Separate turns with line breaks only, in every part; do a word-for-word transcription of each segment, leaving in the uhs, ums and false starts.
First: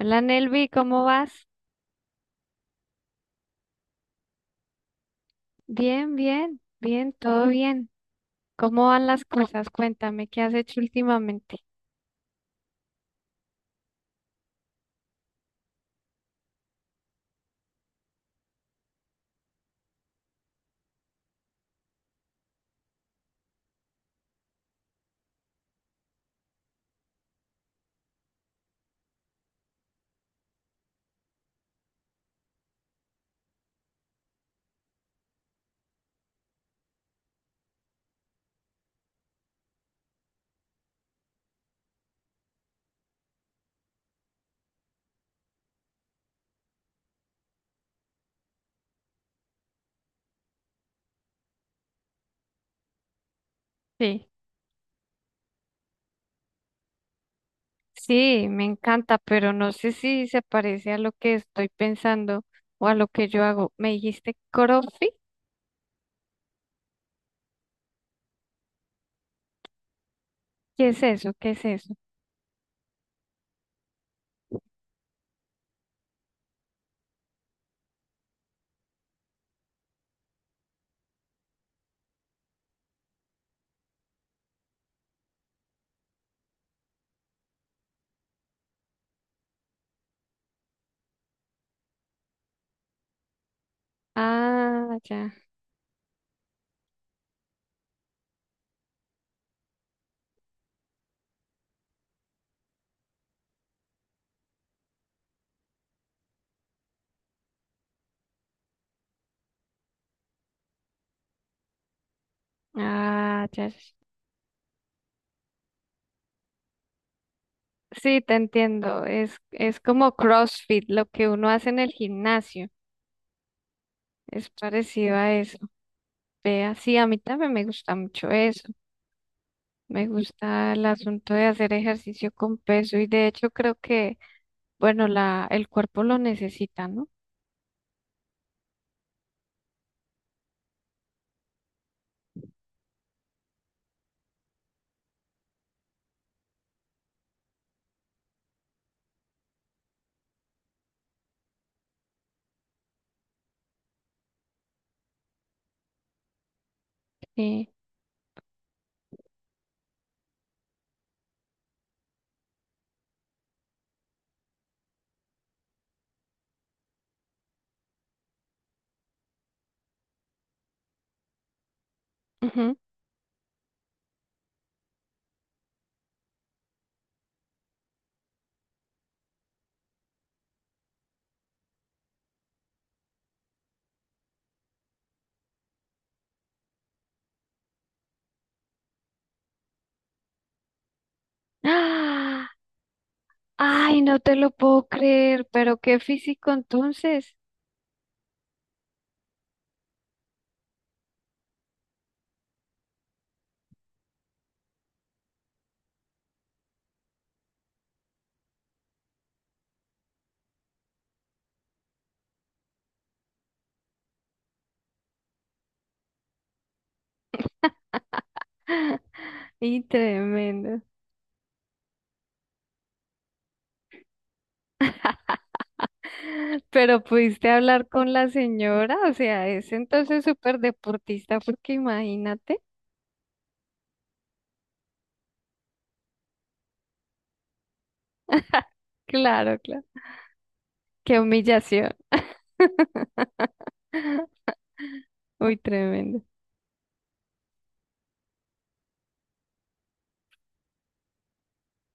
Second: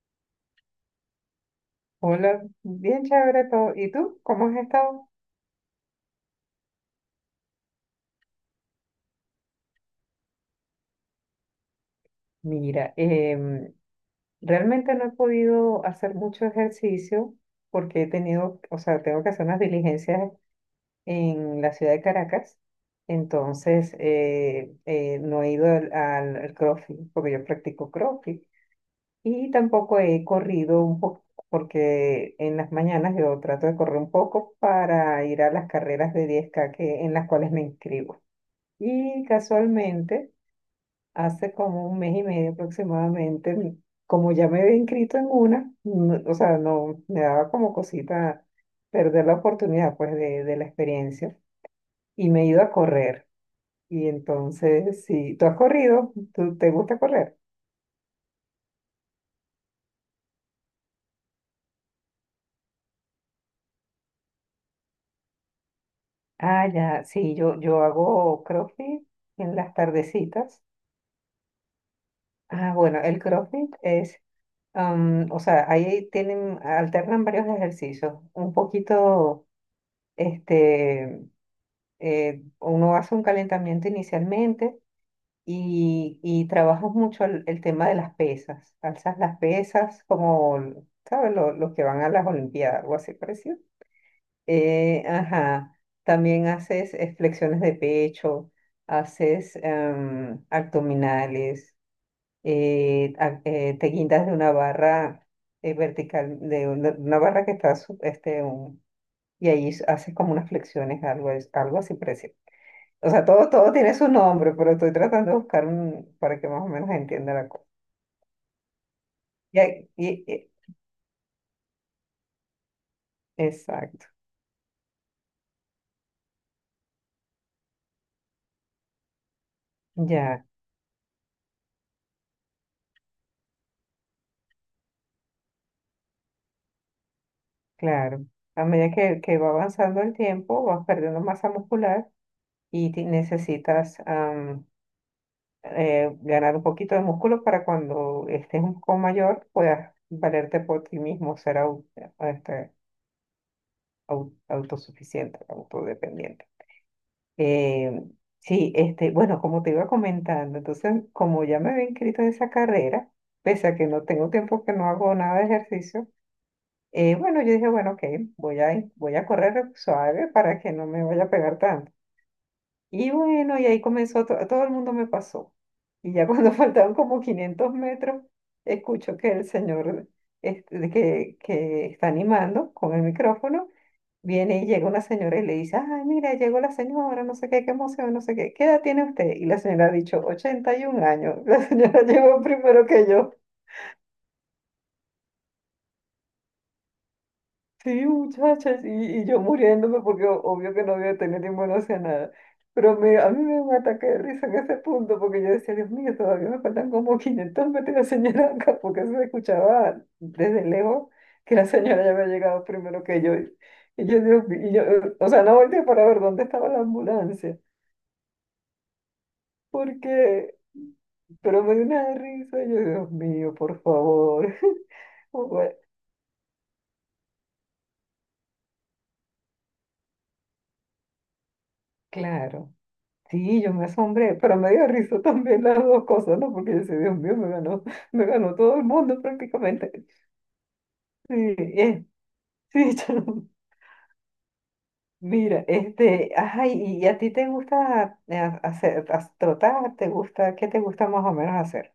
Hola Nelvi, ¿cómo vas?
Hola, bien chévere todo. ¿Y tú? ¿Cómo has estado?
Bien, bien, bien, todo bien. ¿Cómo van las cosas? Cuéntame, ¿qué has hecho últimamente?
Mira, em, realmente no he podido hacer mucho ejercicio porque he tenido, o sea, tengo que hacer unas diligencias en la ciudad de Caracas. Entonces, eh, eh, no he ido al, al- al CrossFit porque yo practico CrossFit y tampoco he corrido un poco porque en las mañanas yo trato de correr un poco para ir a las carreras de diez k que, en las cuales me inscribo. Y casualmente... Hace como un mes y medio aproximadamente, m- como ya me había inscrito en una, no- o sea, no me daba como cosita perder la oportunidad pues de, de la experiencia y me he ido a correr. Y
Sí,
entonces, si tú has corrido, ¿tú te gusta correr?
sí, me encanta, pero no sé si se parece a lo que estoy pensando o a lo que yo hago. ¿Me dijiste CrossFit?
Ah, ya, sí, yo, yo hago CrossFit en las tardecitas.
¿Qué es eso? ¿Qué es eso?
Ah, bueno, el CrossFit es, am, o sea, ahí tienen, alternan varios ejercicios, un poquito, este eh, uno hace un calentamiento inicialmente y, y trabajas mucho el, el tema de las pesas. Alzas las pesas como, ¿sabes? Lo- Los, que van a las Olimpiadas, algo así parecido.
Ah,
Eh,
ya.
ajá. También haces eh, flexiones de pecho, haces em, abdominales, eh, a- eh, te guindas de una barra eh, vertical, de una, una barra que está, su- este, un- y ahí haces como unas flexiones, algo, es- algo así parecido. O sea,
Ah,
todo,
ya, ya.
todo tiene su nombre, pero estoy tratando de buscar un para que más o menos entienda la cosa.
Sí, te entiendo. Es,
Y,
es
hay-
como
y- y-
CrossFit, lo que uno hace en el gimnasio.
exacto,
Es parecido a eso. Vea, sí, a mí también me gusta mucho eso. Me
ya,
gusta el asunto de hacer ejercicio con peso y de hecho creo que, bueno, la, el cuerpo lo necesita, ¿no?
claro. A medida que, que va avanzando el tiempo, vas perdiendo masa muscular y ti- necesitas am, eh, ganar un poquito de músculo para cuando estés un poco mayor puedas valerte por ti mismo, ser au- este, au- autosuficiente, autodependiente.
Sí.
Eh, sí, este, bueno, como te iba comentando, entonces, como ya me había inscrito en esa carrera, pese a que no tengo tiempo que no hago nada de ejercicio, eh, bueno, yo dije, bueno, ok, voy a, in- voy a correr suave para que no me vaya a pegar tanto.
Ujú.
Y bueno, y ahí comenzó, to- todo el mundo me pasó. Y ya cuando faltaban como quinientos metros, escucho que el señor este, que, que está animando con el micrófono. Viene y llega una señora y le dice, ay, mira, llegó la señora, no sé qué, qué emoción, no sé qué, ¿qué edad tiene usted? Y la señora ha dicho, 81 años. La señora llegó
¡Ah!
primero que yo.
Ay, no te lo puedo creer, pero qué físico entonces.
Sí, muchachas, y, y yo muriéndome porque o- obvio que no había tenido ninguna hacia nada. Pero me- a mí me dio un ataque de risa en ese punto porque yo decía, Dios mío, todavía me faltan como quinientos metros de señora acá, porque eso se escuchaba desde lejos que la señora ya había llegado primero que yo. Y yo, Dios mío, y yo, o sea, no volteé para ver dónde estaba la ambulancia.
Y
porque,
tremendo.
pero me dio una risa, yo, Dios mío, por favor. Bueno,
Pero pudiste hablar con la señora, o sea, es entonces súper deportista, porque imagínate.
claro, sí, yo me asombré, pero me dio risa también las dos cosas, ¿no? Porque yo decía, Dios mío, me ganó, me ganó todo el mundo
Claro, claro.
prácticamente.
Qué
Sí,
humillación.
eh, sí, yo-
Uy,
mira,
tremendo.
este, ajá, ¿y, y a ti te gusta eh, hacer, as- trotar? ¿Te gusta, qué te gusta más o menos hacer?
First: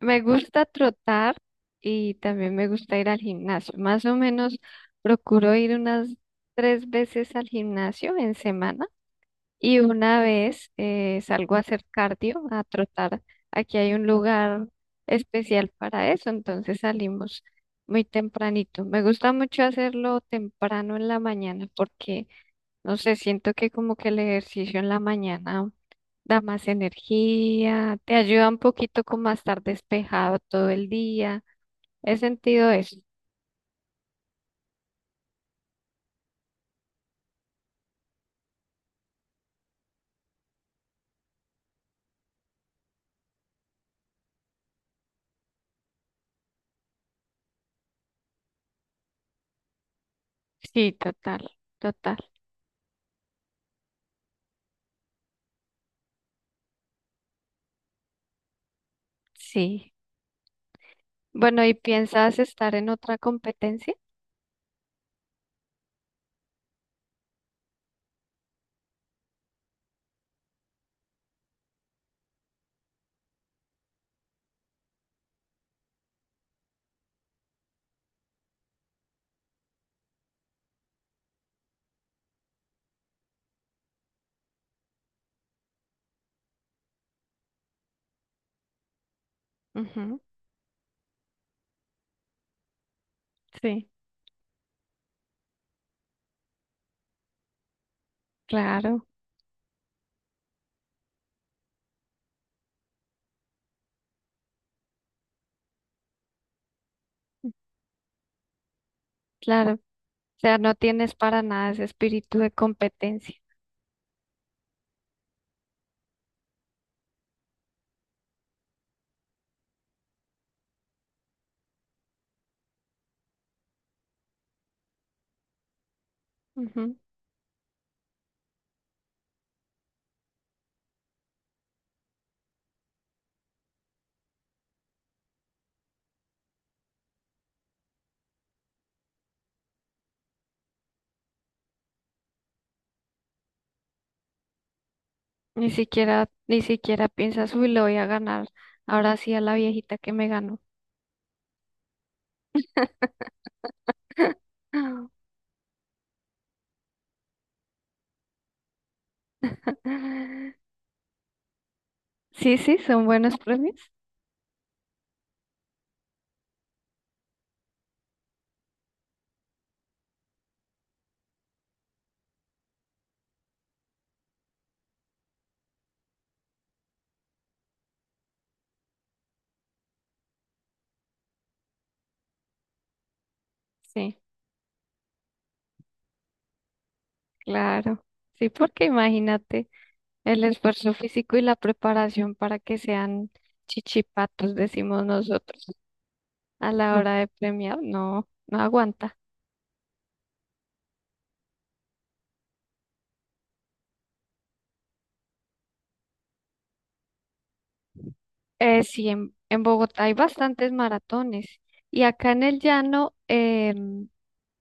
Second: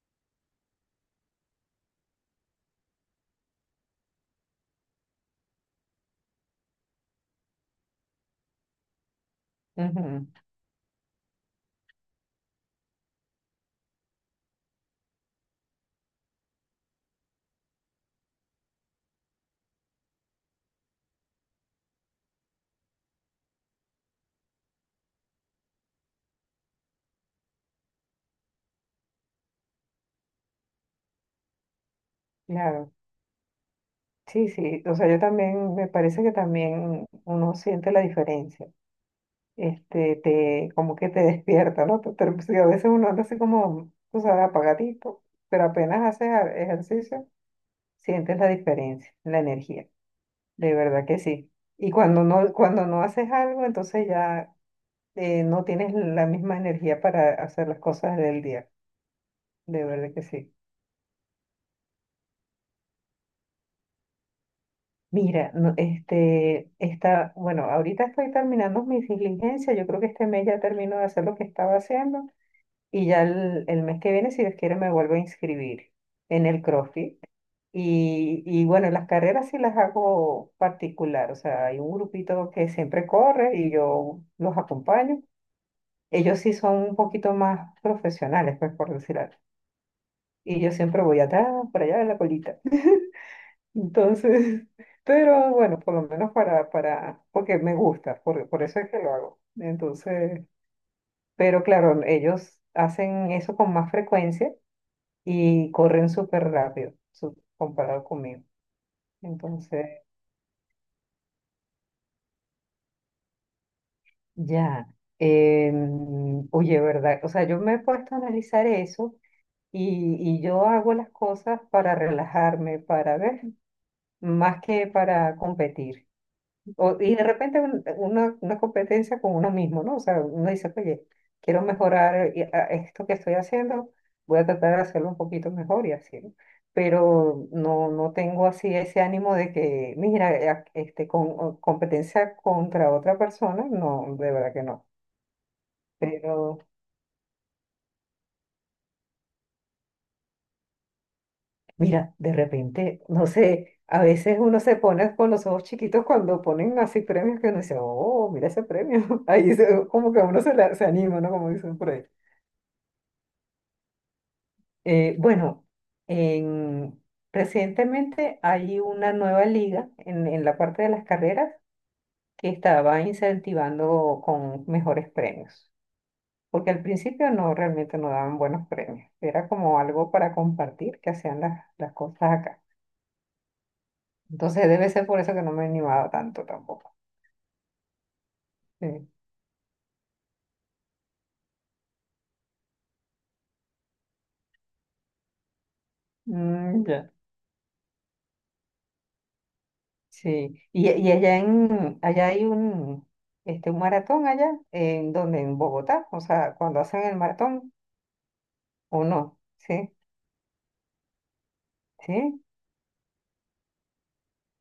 Me gusta trotar y también me gusta ir al gimnasio. Más o menos procuro ir unas tres veces al gimnasio en semana. Y una
Ujú,
vez eh, salgo a hacer cardio, a trotar, aquí hay un lugar especial para eso, entonces salimos muy tempranito. Me gusta mucho hacerlo temprano en la mañana porque, no sé, siento que como que el ejercicio en la mañana da más energía, te ayuda un poquito como a estar despejado todo el día. He sentido
claro,
eso.
sí, sí, o sea, yo también, me parece que también uno siente la diferencia. Este, te, como que te despierta, ¿no? Te- te- sí, a veces uno anda así como, tú sabes, apagadito, pero apenas haces a- ejercicio, sientes la diferencia, la energía, de
Sí,
verdad que
total,
sí. Y
total.
cuando no, cuando no haces algo, entonces ya eh, no tienes la misma energía para hacer las cosas del día, de
Sí.
verdad que sí.
Bueno, ¿y piensas estar en otra competencia?
Mira, no, este, está, bueno, ahorita estoy terminando mis diligencias, yo creo que este mes ya termino de hacer lo que estaba haciendo. Y ya el, el mes que viene, si Dios quiere, me vuelvo a inscribir en el CrossFit. Y, y bueno, las carreras sí las hago particular. O sea, hay un grupito que siempre corre y yo los acompaño. Ellos sí son un poquito más profesionales, pues por decir algo.
Ujú.
Y yo siempre voy atrás, para allá en la colita.
Sí.
Entonces, pero bueno, por lo menos para, para, porque me gusta, por, por eso es que
Claro,
lo hago. Entonces, pero claro, ellos hacen eso con más frecuencia y corren súper rápido su- comparado conmigo.
claro.
Entonces,
O sea, no tienes para nada ese espíritu de competencia.
ya, em, oye, ¿verdad? O sea, yo me he puesto a analizar eso y, y yo hago las cosas para relajarme, para ver, más que para competir.
Ujú.
O- y de repente un- una, una competencia con uno mismo, ¿no? O sea, uno dice, oye, quiero mejorar eh, a- esto que estoy haciendo, voy a tratar de hacerlo un poquito mejor y así, ¿no? Pero no, no tengo así ese ánimo de que, mira, eh, ac- este, con o competencia contra otra persona, no, de verdad que no.
Ni siquiera,
Pero
ni siquiera piensas, uy, le voy a ganar. Ahora sí a la viejita que me ganó.
mira, de repente, no sé, a veces uno se pone con los ojos chiquitos cuando ponen así premios que uno dice, oh, mira ese premio. Ahí se- como que a uno se, la- se anima, ¿no? Como dicen por ahí.
Sí, sí, son buenos premios.
Eh, bueno, en- recientemente hay una nueva liga en, en la parte de las carreras que estaba incentivando con mejores premios, porque al principio no realmente no daban buenos premios, era como algo para compartir que hacían las, las cosas acá.
Sí,
Entonces debe ser por eso que no me he animado tanto tampoco.
claro. Sí, porque
Sí.
imagínate el esfuerzo físico y la preparación para que sean chichipatos, decimos nosotros, a
Mm,
la
ya.
hora de premiar, no, no aguanta.
Sí. Y, y allá en allá hay un este un maratón allá en donde en Bogotá, o sea, cuando hacen el maratón.
Eh,
¿O
sí, en,
no?
en
Sí,
Bogotá hay bastantes maratones y acá en
sí.
el llano em,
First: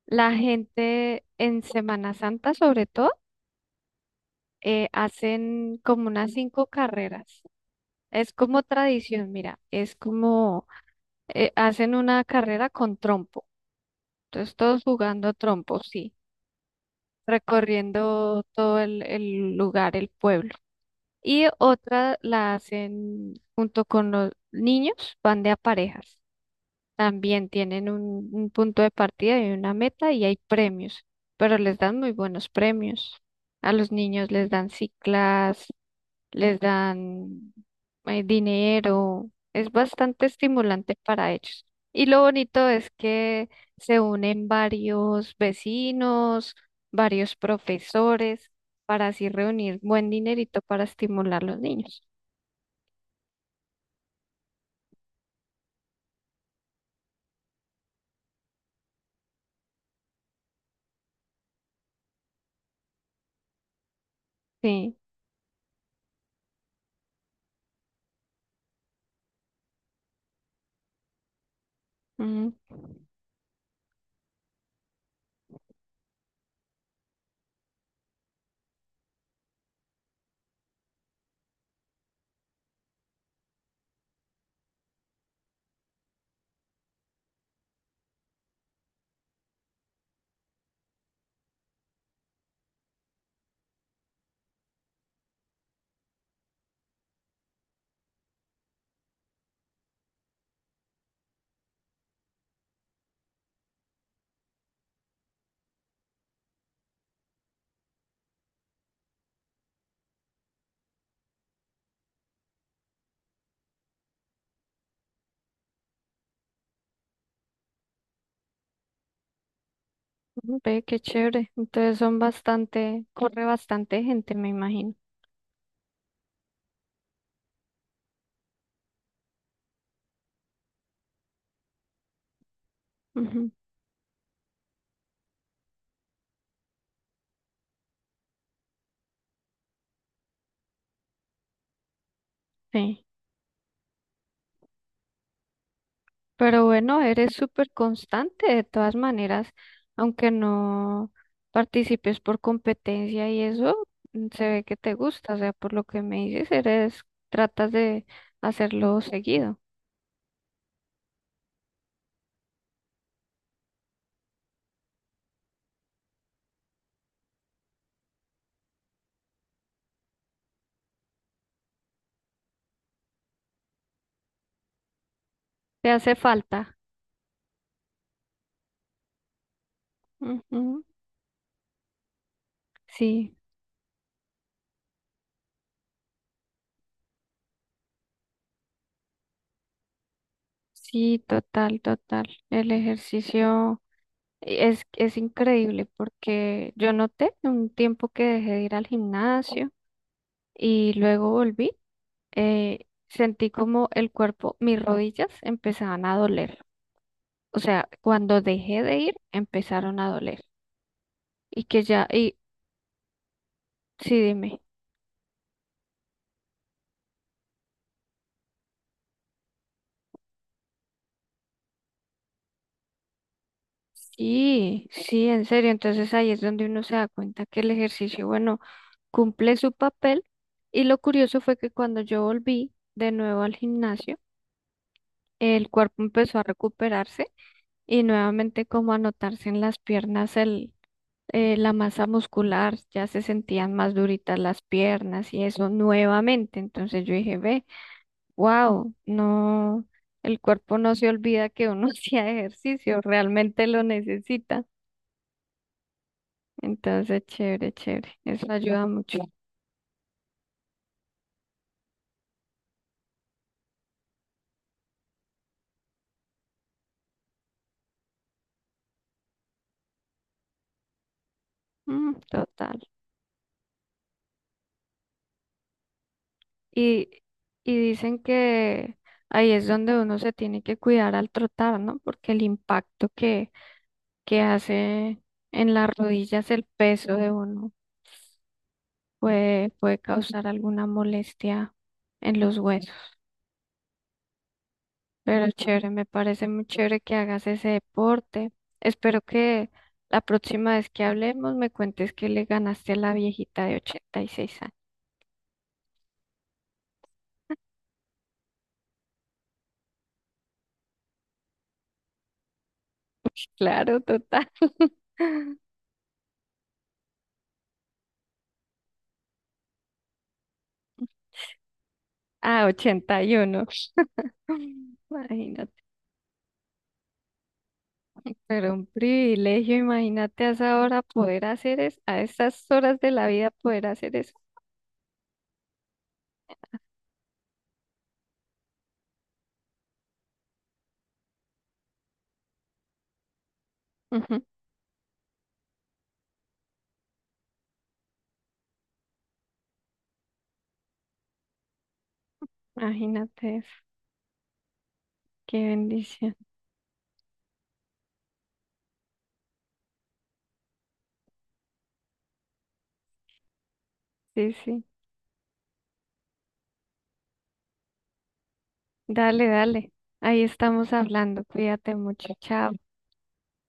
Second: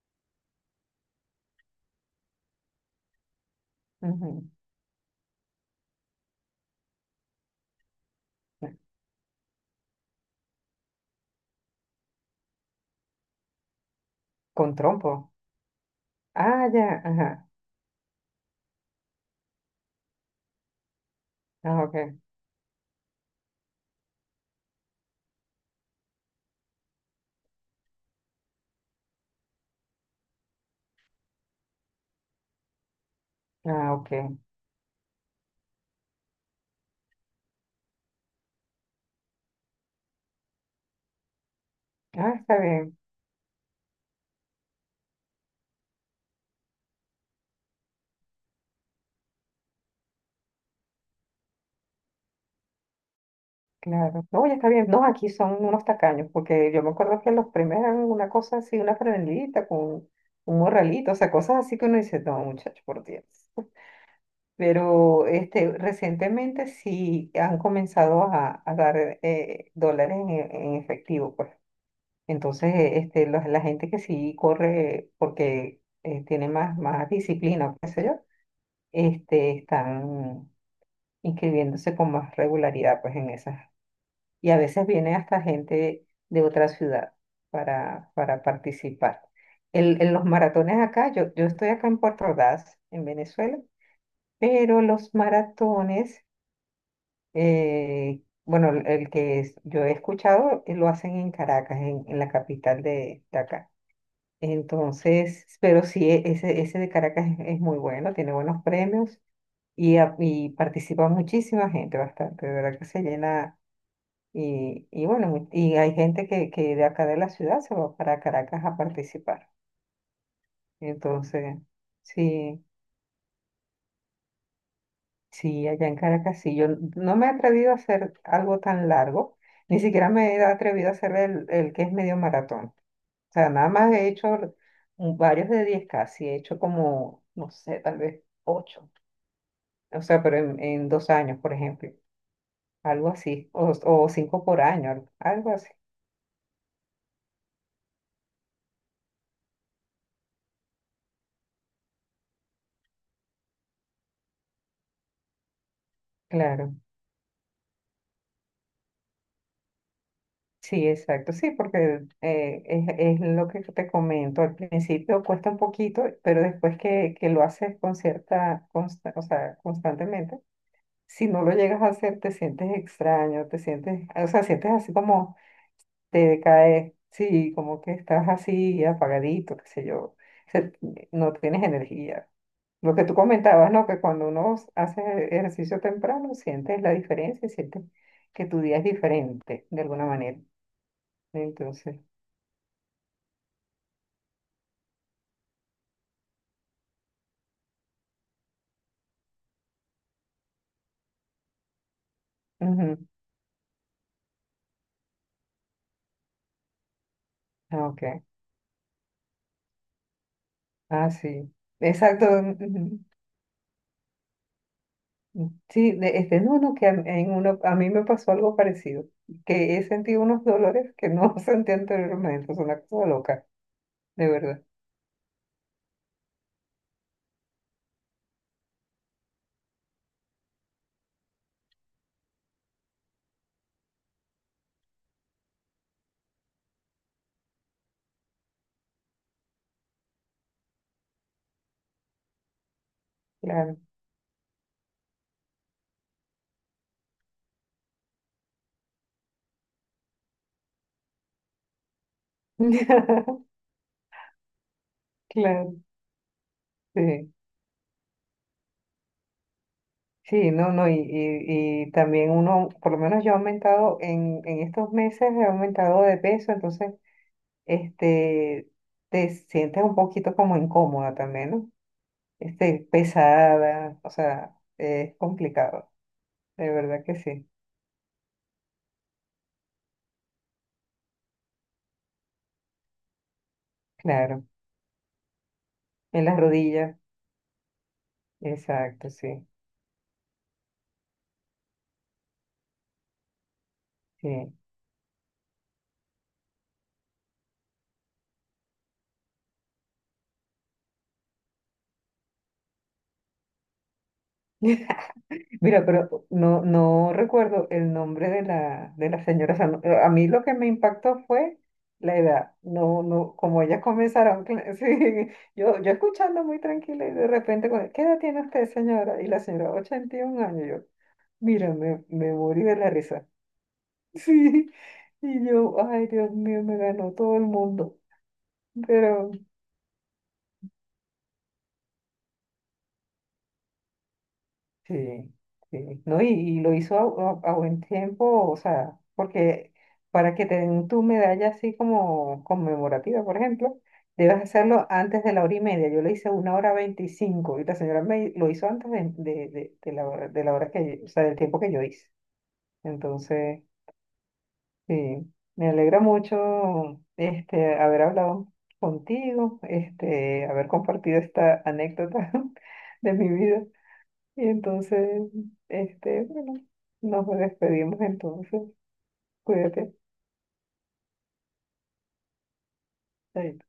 la gente en Semana Santa sobre todo
Ujú.
eh, hacen como unas cinco carreras. Es como tradición, mira, es como eh, hacen una carrera con trompo. Entonces
Con
todos
trompo.
jugando trompo, sí,
Ah, ya, ajá.
recorriendo todo el, el lugar, el pueblo. Y
Ah,
otra
ok.
la hacen junto con los niños, van de a parejas. También tienen un, un punto de partida y una meta y hay premios, pero les dan muy buenos premios. A los
Ah,
niños
ok.
les dan ciclas, les dan eh, dinero. Es bastante estimulante para ellos. Y lo
Ah, está
bonito es
bien,
que se unen varios vecinos, varios profesores, para así reunir buen dinerito para estimular a los niños.
claro. No, ya está bien. No, aquí son unos tacaños, porque yo me acuerdo que los primeros eran una cosa así, una franelita con un morralito, o sea, cosas así que uno dice, no, muchacho, por Dios.
Sí.
Pero este, recientemente sí han comenzado a, a dar eh, dólares en, en efectivo, pues. Entonces, eh, este, los- la gente que sí corre porque eh, tiene más, más, disciplina, o qué sé yo, este, están inscribiéndose con más regularidad pues en esas. Y a veces viene hasta gente de otra ciudad para, para participar. El- en los maratones acá, yo, yo estoy acá en Puerto Ordaz, en Venezuela, pero los maratones, eh, bueno, el el que es- yo he escuchado, eh, lo hacen en Caracas, en, en la capital de de acá. Entonces, pero sí, e- ese, ese de Caracas es, es muy bueno, tiene buenos premios y, a- y participa muchísima gente, bastante, de verdad que se llena. Y, y bueno, mu- y hay gente que, que de acá de la ciudad se va para Caracas a participar.
Ve, qué chévere.
Entonces,
Entonces son
sí,
bastante, corre bastante gente, me imagino.
sí, allá en Caracas sí. Yo no me he atrevido a hacer algo tan largo, ni siquiera me he atrevido a hacer el, el que es medio maratón. O sea,
Ujú.
nada más he hecho un- varios de diez k sí, he hecho como, no sé, tal vez, ocho. O sea, pero en, en dos años, por ejemplo,
Sí.
algo así, o, o cinco por año, al- algo así.
Pero bueno, eres súper constante de todas maneras, aunque no participes por competencia y eso, mm, se ve que te gusta. O sea, por lo que me dices,
Claro,
eres, tratas de hacerlo seguido.
sí, exacto, sí, porque eh, es, es lo que te comento, al principio cuesta un poquito, pero después que, que lo haces con cierta, consta- o sea, constantemente, si no lo llegas a hacer, te sientes extraño, te sientes, o sea, sientes así como
Te hace
te
falta.
decaes, sí, como que estás así apagadito, qué sé yo, se-
Ujú.
no tienes energía. Lo que tú
Sí,
comentabas, ¿no? Que cuando uno hace ejercicio temprano, sientes la diferencia, y sientes que tu día es diferente de alguna manera.
sí, total,
Entonces,
total. El ejercicio. Es, es increíble porque yo noté un tiempo que dejé de ir al gimnasio y luego volví, eh,
ujú,
sentí como el cuerpo, mis rodillas empezaban a doler. O sea,
ah, ok,
cuando dejé de ir, empezaron a doler.
ah, sí,
Y que ya,
exacto.
y
Ujú.
sí, dime,
Sí, de- este, no, no, que a, en uno, a mí me pasó algo parecido, que he sentido unos dolores que no sentí anteriormente, es una cosa loca, de verdad,
sí, sí, en serio. Entonces ahí es donde uno se da cuenta que el ejercicio, bueno, cumple su papel. Y lo curioso fue que cuando yo volví de nuevo al gimnasio, el cuerpo empezó a recuperarse y nuevamente como anotarse en las piernas el, eh, la masa muscular, ya se sentían
claro,
más duritas las piernas y eso nuevamente. Entonces yo dije, ve, wow, no, el cuerpo no se olvida que uno hacía ejercicio, realmente lo necesita.
claro,
Entonces,
sí.
chévere, chévere, eso ayuda mucho.
Sí, no, no, y, y, y también uno, por lo menos yo he aumentado en, en estos meses, he aumentado de peso, entonces, este, te sientes un poquito como incómoda también, ¿no?
Mm, total.
Este, pesada, o sea, es complicado, de verdad
Y,
que sí,
y dicen que ahí es donde uno se tiene que cuidar al trotar, ¿no? Porque el impacto que que
claro.
hace en las
En las
rodillas el
rodillas,
peso de uno
exacto, sí,
puede, puede causar alguna molestia en los huesos.
sí.
Pero chévere, me parece muy chévere que hagas ese deporte. Espero que la próxima vez que hablemos me cuentes que le ganaste a la viejita de ochenta y seis años.
Mira, pero no, no recuerdo el nombre de la, de la señora. O sea, no- a mí lo que me impactó fue la edad. No, no, como ellas
Claro,
comenzaron,
total.
cla- sí, yo, yo escuchando muy tranquila y de repente, con- ¿qué edad tiene usted, señora? Y la señora, 81 años. Yo, mira, me, me morí
Ah,
de la
ochenta
risa.
y uno
Sí, y
Imagínate.
yo, ay, Dios mío, me ganó todo el mundo.
Pero un
Pero
privilegio, imagínate a esa hora poder hacer eso, a estas horas de la vida poder hacer eso.
Sí, sí, ¿no? Y, y lo hizo a, a- a buen tiempo, o sea, porque para que te den tu medalla así como conmemorativa, por ejemplo,
Ujú.
debes hacerlo antes de la hora y media. Yo lo hice una hora veinticinco y la señora me lo hizo antes de, de, de- de la hora, de la hora que, o sea, del tiempo que yo hice.
Imagínate
Entonces,
eso.
sí,
Qué
me alegra
bendición.
mucho este, haber hablado contigo, este, haber compartido esta anécdota de mi vida. Y
Sí, sí.
entonces, este, bueno, nos despedimos entonces.
Dale, dale.
Cuídate.
Ahí estamos hablando. Cuídate mucho. Chao.
Chaito.